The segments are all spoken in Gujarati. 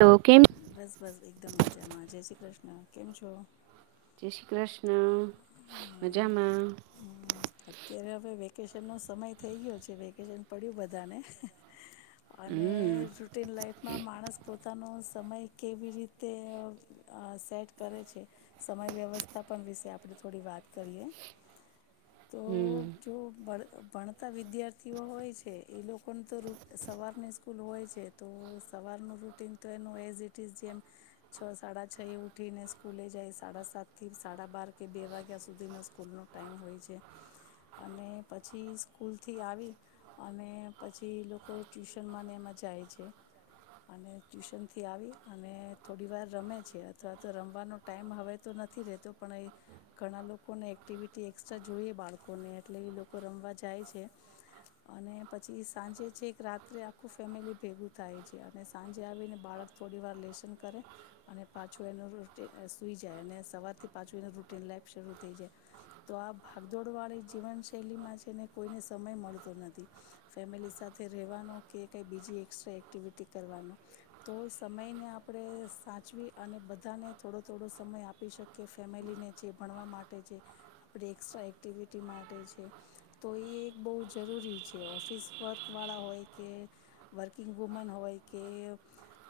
તો કેમ બસ બસ એકદમ મજામાં જ છે. કેમ છો? જય શ્રી કૃષ્ણ, મજામાં. હ અત્યારે હવે વેકેશન નો સમય થઈ ગયો છે વેકેશન પડ્યું બધાને. અને હમ રુટિન લાઈફમાં માણસ પોતાનું સમય કેવી રીતે સેટ કરે છે સમય વ્યવસ્થાપન વિશે આપણે થોડી વાત કરીએ. તો હમ જો બળ ભણતા વિદ્યાર્થીઓ હોય છે એ લોકોને તો સવારની સ્કૂલ હોય છે તો સવારનું રૂટીન તો એનું એઝ ઇટ ઇઝ જેમ છ સાડા છ એ ઉઠીને સ્કૂલે જાય સાડા સાત થી સાડા બાર કે બે વાગ્યા સુધીનો સ્કૂલનો ટાઈમ હોય છે. અને પછી સ્કૂલથી આવી અને પછી લોકો ટ્યુશનમાંને એમાં જાય છે અને ટ્યુશનથી આવી અને થોડી વાર રમે છે અથવા તો રમવાનો ટાઈમ હવે તો નથી રહેતો પણ એ ઘણા લોકોને એક્ટિવિટી જોઈએ બાળકોને એટલે એ લોકો રમવા જાય છે અને પછી સાંજે છે એક રાત્રે આખું ફેમિલી ભેગું થાય છે અને સાંજે આવીને બાળક થોડી વાર લેસન કરે અને પાછું એનું રૂટ સુઈ જાય અને સવારથી પાછું એનું રૂટીન લાઈફ શરૂ થઈ જાય. તો આ ભાગદોડવાળી જીવનશૈલીમાં છે ને કોઈને સમય મળતો નથી ફેમિલી સાથે રહેવાનો કે કંઈ બીજી એકસ્ટ્રા એક્ટિવિટી કરવાનો તો સમયને આપણે સાચવી અને બધાને થોડો થોડો સમય આપી શકીએ ફેમિલીને જે ભણવા માટે જે આપણે એસ્ટ્રા એક્ટિવિટી માટે છે તો એ એક બહુ જરૂરી છે ઓફિસ વર્કવાળા હોય કે વર્કિંગ વુમન હોય કે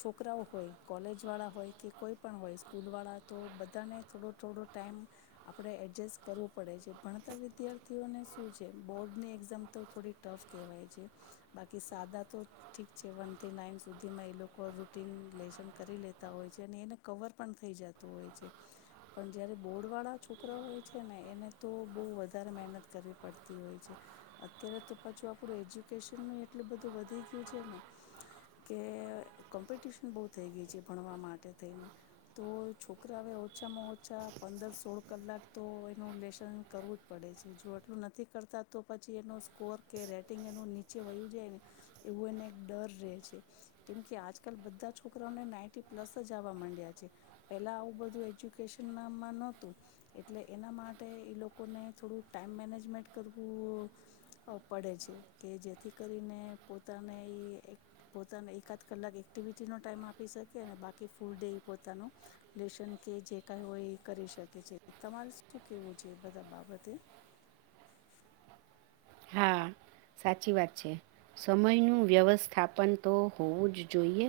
છોકરાઓ હોય કોલેજવાળા હોય કે કોઈ પણ હોય સ્કૂલવાળા તો બધાને થોડો થોડો ટાઈમ આપણે એડજસ્ટ કરવું પડે છે ભણતા વિદ્યાર્થીઓને શું છે બોર્ડની એક્ઝામ તો થોડી ટફ કહેવાય છે બાકી સાદા તો ઠીક છે વનથી નાઈન સુધીમાં એ લોકો રૂટીન લેશન કરી લેતા હોય છે અને એને કવર પણ થઈ જતું હોય છે પણ જય્યારે બોર્ડવાળા છોકરા હોય. છે ને એને તો બહુ વધારે મહેનત કરવી પડતી હોય છે અત્યારે તો પાછું આપણું એજ્યુકેશનનું એટલું બધું વધી ગયું છે ને કે કોમ્પિટિશન બહુ થઈ ગઈ છે ભણવા માટે થઈને તો છોકરા હવે ઓછામાં ઓછા પંદર સોળ કલાક તો એનું લેશન કરવું જ પડે છે જો આટલું નથી કરતા તો પછી એનો સ્કોર કે રેટિંગ એનું નીચે વય્યું જાય ને એવું એને એક ડર રહે છે કેમકે આજકાલ બધા છોકરાઓને નાઈન્ટી પ્લસ જ આવવા માંડ્યા છે પેલા આવું બધું એજ્યુકેશન નામાં નહોતું. એટલે એના માટે એ લોકોને થોડું ટાઈઇમ મેનેજમેન્ટ કરવું પડે છે કે જેથી કરીને પોતાને એ એક પોતાને એકાદ કલાક એક્ટિવિટીનો ટાઈમ આપી શકે અને બાકી ફૂલ ડે એ પોતાનું લેશન કે જે કાંઈ હોય એ કરી શકે છે. તમારે શું કેવું છે એ બધા બાબતે. હા સાચી વાત છે સમયનું વ્યવસ્થાપન તો હોવું જ જોઈએ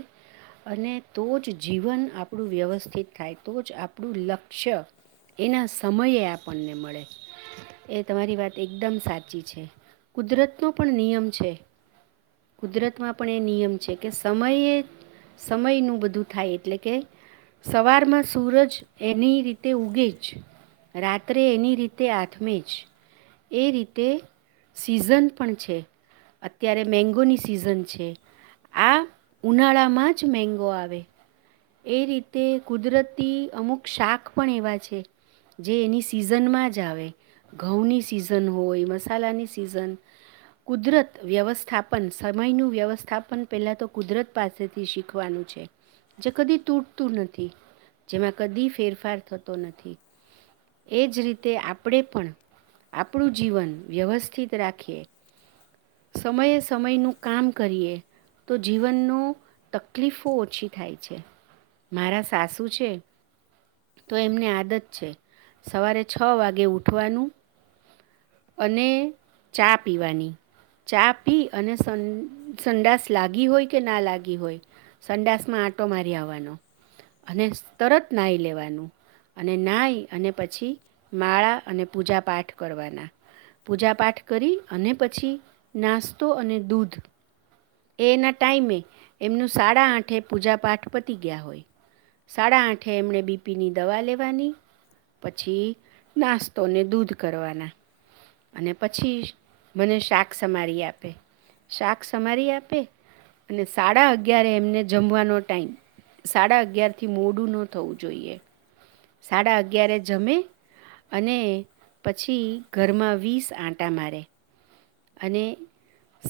અને તો જ જીવન આપણું વ્યવસ્થિત થાય તો જ આપણું લક્ષ્ય એના સમયે આપણને મળે એ તમારી વાત એકદમ સાચી છે. કુદરતનો પણ નિયમ છે કુદરતમાં પણ એ નિયમ છે કે સમયે સમયનું બધું થાય એટલે કે સવારમાં સૂરજ એની રીતે ઉગે જ રાત્રે એની રીતે હાથમે જ એ રીતે. સિઝન પણ છે અત્યારે મેંગોની સિઝન છે આ ઉનાળામાં જ મેગો આવે એ રીતે કુદરતી અમુક શાક પણ એવા છે જે એની સિઝનમાં જ આવે ઘઉંની સિઝન હોય મસા. શાલાની સિઝન કુદરત વ્યવસ્થાપન સમયનું વ્યવસ્થાપન પહેલાં તો કુદરત પાસેથી શીખવાનું છે, જે કદી તૂટતું નથી જેમાં કદી ફેરફાર થતો નથી, એ જ રીતે આપણે પણ આપણું જીવન વ્યવસ્થિત રાખીએ. સમયે સમયનું કામ કરીએ, તો જીવનનો તકલીફો ઓછી થાય છે. મારા સાસુ છે તો એમને આદત છે સવારે છ વાગે ઉઠવાનું, અને ચા પીવાની, ચા પી અને સંડાસ લાગી હોય કે ના લાગી હોય સંડાસમાં આંટો મારી આવવાનો અને તરત નાઈ લેવાનું અને નાઈ અને પછી માળા અને પૂજા પાઠ કરવાના. પૂજા પાઠ કરી અને પછી નાસ્તો અને દૂધ. એના ટાઈમે એમનું સાડા આઠે પૂજા પાઠ પતી ગયા હોય, સાડા આઠે એમણે બીપીની દવા લેવાની પછી, નાસ્તોને દૂધ કરવાના. અને પછી મને શાક સમારી આપે, શાક સમારી આપે અને સાડા અગિયાર એમને જમવાનો ટાઈમ. સાડા અગિયારથી મોડું ન થવું જોઈએ. સાડા અગિયાર જમે અને પછી ઘરમાં વીસ આંટા મારે. અને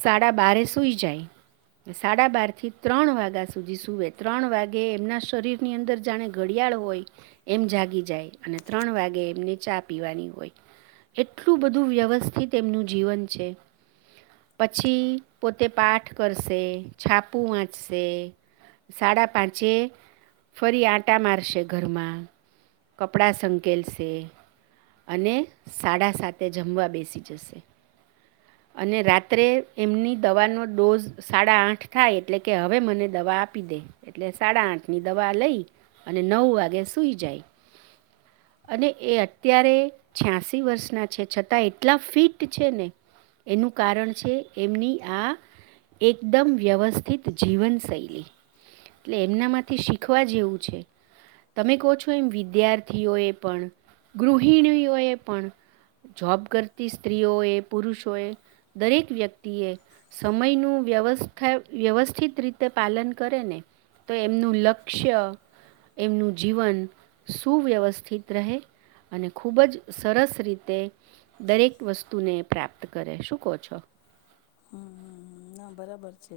સાડા બારે સુઈ જાય, સાડા બાર થી ત્રણ વાગ્યા સુધી સુવે, ત્રણ વાગે એમના શરીરની અંદર જાણે ઘડિયાળ હોય એમ જાગી જાય અને ત્રણ વાગે એમને ચા પીવાની હોય એટલું બધું વ્યવસ્થિત એમનું જીવન છે. પછી પોતે પાઠ કરશે, છાપુ વાંચશે, સાડા પાંચે ફરી આંટા મારશે, ઘરમાં કપડા સંકેલશે અને સાડા સાતે જમવા બેસી જશે અને રાત્રે એમની દવાનો ડોઝ સાડા આઠ થાય એટલે કે હવે મને દવા આપી દે એટલે સાડા આઠ ની દવા લઈ અને નવ વાગે સુઈ જાય. અને એ અત્યારે છ્યાસી વર્ષના છે, છતાં એટલા ફિટ છે ને એનું કારણ છે એમની આ એકદમ વ્યવસ્થિત જીવન શૈલી એટલે એમના માંથી શીખવા જેવું છે. તમે કહો છો એમ વિદ્યાર્થીઓએ પણ ગૃહિણીઓએ પણ જોબ કરતી સ્ત્રીઓએ, પુરુષોએ, દરેક વ્યક્તિએ સમયનું વ્યવસ્થા વ્યવસ્થિત રીતે પાલન કરે ને તો એમનું લક્ષ્ય એમનું જીવન. સુવ્યવસ્થિત રહે અને ખૂબ જ સરસ રીતે દરેક વસ્તુને પ્રાપ્ત કરે. શું કહ છો? હમ. ના. બરાબર છે,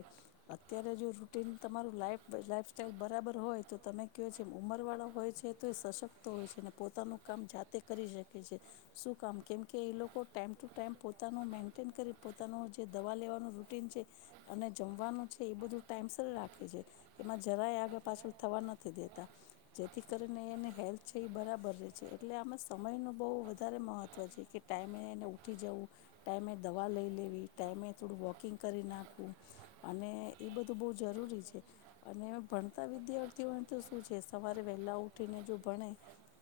અત્યારે જો રૂટીન તમારું લાઈફ લાઈફ સ્ટાઈલ બરાબર હોય તો તમે કયો છો એમ ઉંમર વાળા હોય છે, તો એ સશક્ત હોય છે, પોતાનું કામ જાતે કરી શકે છે, શું કામ કેમકે એ લોકો ટાઈમ ટુ ટાઈમ પોતાનું મેન્ટેન કરી પોતાનું જે દવા લેવાનું રૂટીન છે અને જમવાનું છે એ બધું ટાઈમસર રાખે છે, એમાં જરાય આગળ પાછળ થવા નથી દેતા જેથી કરીને એની હેલ્થ છે, એ બરાબર રહે છે એટલે આમાં સમયનું બહુ વધારે મહત્ત્વ છે, કે ટાઈમે એને ઉઊઠી જવું ટાઈમે દવા લઈ લેવી ટાઈમે થોડું વોકિંગ કરી નાખવું અને એ બધું બહુ જરૂરી છે અને ભણતા વિદ્યાર્થીઓને તો શું છે સવારે વહેલા ઉઠીને જો ભણે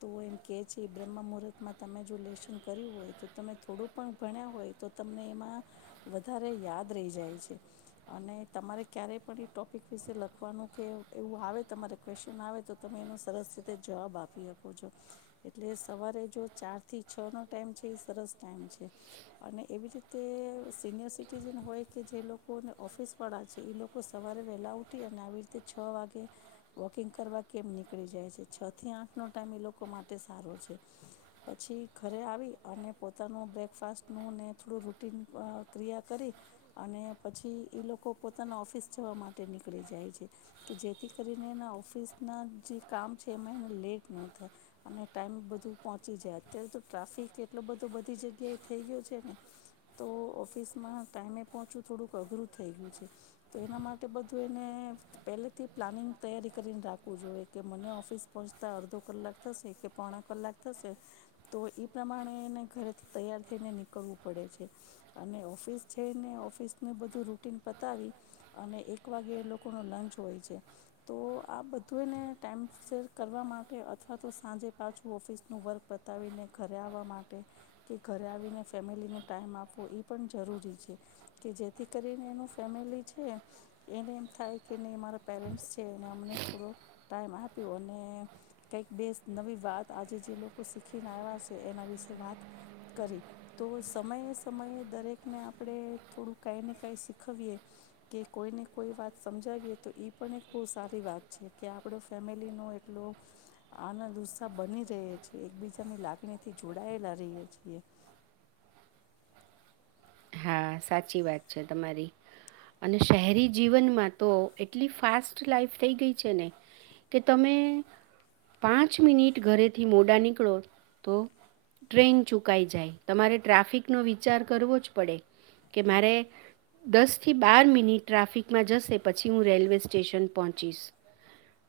તો એમ કહે છે બ્રહ્મમુહૂર્તમાં તમે જો લેશન કર્યું હોય, તો તમે થોડું પણ ભણ્યા હોય તો તમને એમાં વધારે યાદ રહી જાય છે અને તમારે ક્યારેય પણ એ ટોપિક વિશે લખવાનું કે એવું આવે તમારે ક્વેશ્ચન આવે તો તમે એનો સરસ રીતે જવાબ આપી શકો છો એટલે સવારે જો ચારથી છનો ટાઈમ છે એ સરસ ટાઈમ છે અને એવી રીતે સિનિયર સિટીઝન હોય કે જે લોકોને ઓફિસ વાળા છે એ લોકો સવારે વહેલા ઉઠી અને આવી રીતે છ વાગે વોકિંગ કરવા કેમ નીકળી જાય છે. જે છ થી આઠનો ટાઈમ એ લોકો માટે સારો છે, પછી ઘરે આવી અને પોતાનું બ્રેકફાસ્ટનું ને થોડું રૂટીન ક્રિયા કરી અને પછી એ લોકો પોતાના ઓફિસ જવા માટે નીકળી જાય છે, કે જેથી કરીને એના ઓફિસના જે કામ છે તેમાં એને લેટ ન થાય અને ટાઈમ બધું પહોંચી જાય, અત્યારે તો ટ્રાફિક એટલો બધો બધી જગ્યાએ થઈ ગયો છે ને તો ઓફિસમાં ટાઈમે પહોંચવું થોડુંક અઘરું થઈ ગયું છે, તો એના માટે બધું એને પહેલેથી પ્લાનિંગ તૈયારી કરીને રાખવું જોઈએ કે મને ઓફિ ઓફિસ પહોંચતાં અડધો કલાક થશે કે પોણા કલાક થશે, તો એ પ્રમાણે એને ઘરેથી તૈયાર થઈને નીકળવું પડે છે. અને ઓફિસ જઈને ઓફિસનું બધું રૂટીન પતાવી અને એક વાગ્યે લોકોનો લંચ હોય છે, તો આ બધું એને ટાઈમ શેર કરવા માટે અથવા તો સાંજે પાછું ઓફિસનું વર્ક પતાવીને ઘરે આવવા માટે, કે ઘરે આવીને ફેમિલીને ટાઈમ આપવો, એ પણ જરૂરી છે કે, જેથી કરીને એનું ફેમિલી છે એને એમ થાય કે નહી, અમારા પેરેન્ટ્સ છે એને અમને થોડો ટાઈમ આપે અને કઈક બે નવી વાત આજે જે લોકો શીખીને આવ્યા છે એના વિશે વાત કરી તો સમયે સમયે દરેકને આપણે થોડું કાંઈ ને કાંઈ શીખવીએ કે કોઈને કોઈ વાત સમજાવીએ તો એ પણ એક બહુ સારી વાત છે, કે આપડો ફેમિલીનો એટલો આનંદ ઉસ્સાહ બની રહે છે, એકબીજાની લાગણી થી જોડાયેલા રએ છીએ. હા સાચી વાત છે, તમારી અને શહેરી જીવનમાં તો એટલી ફાસ્ટ લાાઈફ થઈ ગઈ છે, ને કે તમે પાંચ મિનિટ ઘરેથી મોડા નીકળો તો ટ્રેન ચૂકાઈ જાય, તમારે ટ્રાફિકનો વિચાર કરવો જ પડે કે હમ મારે દસથી બાર મિનિટ ટ્રાફિકમાં જશે પછી હું રેલવે સ્ટેશન પહોંચીશ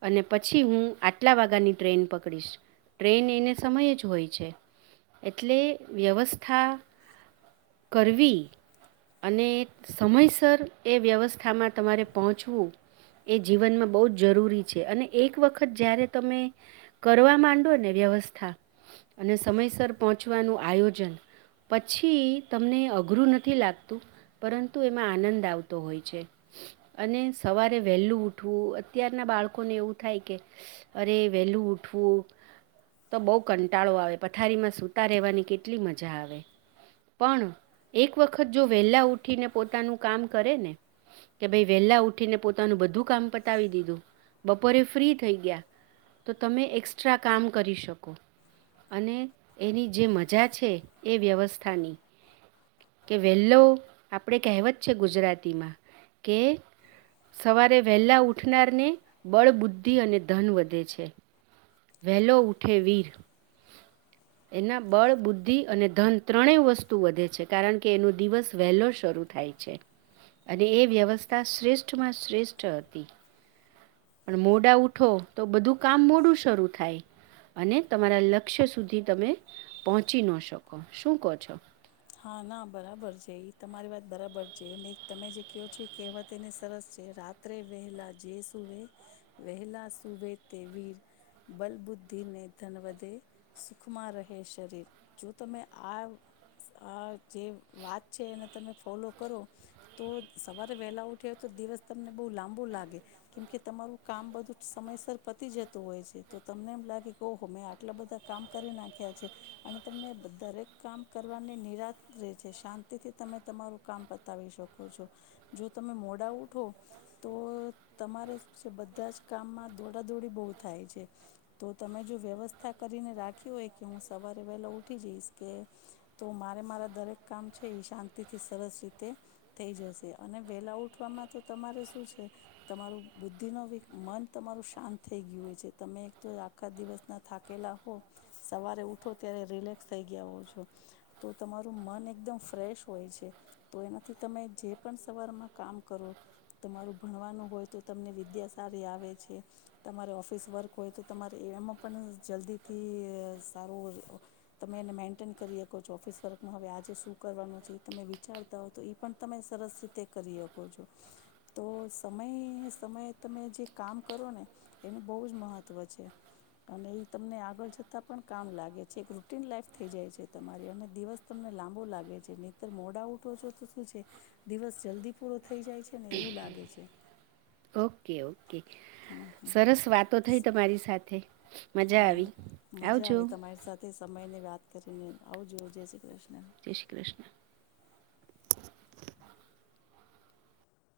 અને પછી હું આટલા વાગ્યાની ટ્રેન પકડીશ, ટ્રેન એને સમયે જ હોય છે એટલે વ્યવસ્થા કરવી અને સમયસર એ વ્યવસ્થામાં તમારે પહોંચવું એ જીવનમાં બહુ જ જરૂરી છે અને એક વખત જ્યારે તમે કરવા માંડો ને વ્યવસ્થા અને સમયસર પહોંચવાનું આયોજન પછી તમને અઘરું નથી, લાગતું પરંતુ એમાં આનંદ આવતો હોય છે અને સવારે વહેલું ઉઠવું, અત્યારના બાળકોને એવું થાય કે, અરે વહેલું ઉઠવું તો બહુ કંટાળો આવે પથારીમાં સૂતા રહેવાની કેટલી મજા આવે પણ એક વખત જો વહેલાં ઉઠીને પોતાનું કામ કરે ને કે, ભાઈ વહેલાં ઉઠીને પોતાનું બધું કામ પતાવી દીધું, બપોરે ફ્રી થઈ ગયા, તો તમે એક્સ્ટ્રા કામ કરી શકો, અને એની જે મજા છે એ વ્યવસ્થાની કે વેલો આપણે કહેવત છે, ગુજરાતીમાં કે સવારે વહેલા ઉઠનારને બળ, બુદ્ધિ અને ધન વધે છે. વહેલો ઉઠે વીર એના બળ, બુદ્ધિ અને ધન ત્રણેય વસ્તુ વધે છે, કારણ કે એનો દિવસ વહેલો શરૂ થાય છે અને એ વ્યવસ્થા શ્રેષ્ઠ માં શ્રેષ્ઠ હતી, પણ મોડા ઉઠો તો બધું કામ મોડું શરૂ થાય અને તમારા લક્ષ્ય સુધી તમે પહોંચી ન શકો, શું કહો છો? હા. ના. બરાબર છે, એ તમારી વાત બરાબર છે ને તમે જે કહો છો કહેવતને સરસ છે, રાત્રે વહેલા જે સુવે, વહેલા સુવે તે વીર, બલબુદ્ધિ ને ધન વધે, સુખમાં રહે શરીર. જો તમે આ આ જે વાત છે, એને તમે ફોલો કરો તો સવારે વહેલા ઉઠી હો તો દિવસ તમને બહુ લાંબુ લાગે કેમકે તમારું કામ બધું સમયસર પતી જતું હોય છે, તો તમને એમ લાગે કે ઓહો મેં આટલા બધા કામ કરી નાખ્યા છે અને તમને દરેક કામ કરવાની નિરાત જે છે, શાંતિથી તમે તમારું કામ પતાવી શકો છો, જો તમે મોડા ઉઠો તો તમારે બધા જ કામમાં દોડાદોડી બહુ થાય છે, તો તમે જો વ્યવસ્થા કરીને રાખી હોય કે હું સવારે વહેલો ઉઠી જઈશ કે તો મારે મારા દરેક કામ છે એ શાંતિથી સરસ રીતે થઈ જશે અને વેલા ઉઠવામાં તો તમારે શું છે, તમારું બુદ્ધિ ન મન તમારું શાંત થઈ ગયું હોય છે, તમે તો આખા દિવસના થાકેલા હો સવારે ઉઠો ત્યારે રિલેક્સ થઈ ગયા હો છો. તો તમારું મન એકદમ ફ્રેશ હોય છે તો એનાથી તમે જે પણ સવારમાં કામ કરો તમારું ભણવાનું હોય તો તમને વિદ્યા સારી આવે છે તમારે ઓફિસ વર્ક હોય તો તમારે એમાં પણ જલ્દી થી સારું તમે એને મેન્ટેન કરી [unintelligible] ઓફિસ વર્કમાં હવે આજે શું કરવાનું છે એ તમે વિચારતા હો તો એ પણ તમે સરસ રીતે કરી શકો છો તો સમય સમયે તમે જે કામ કરો ને એનું બહુ જ મહત્વ છે અને એ તમને આગળ જતા પણ કામ લાગે છે એક રૂટીન લાઈફ થઈ જાય છે. તમારી અને દિવસ તમને લાંબો લાગે છે નિતર મોડા ઉઠો છો તો શું છે દિવસ જલ્દી પૂરો થ જાય છે ને એવું લાગે છે ઓકે ઓકે હમ હમ હમ સરસ વાતો થઈ તમારી સાથે. મજા હા આવી મજા આવજો આવી તમારી સાથે સમય ની વાત કરીને આવજુ જય શ્રી કૃષ્ણ. જય શ્રી કૃષ્ણ.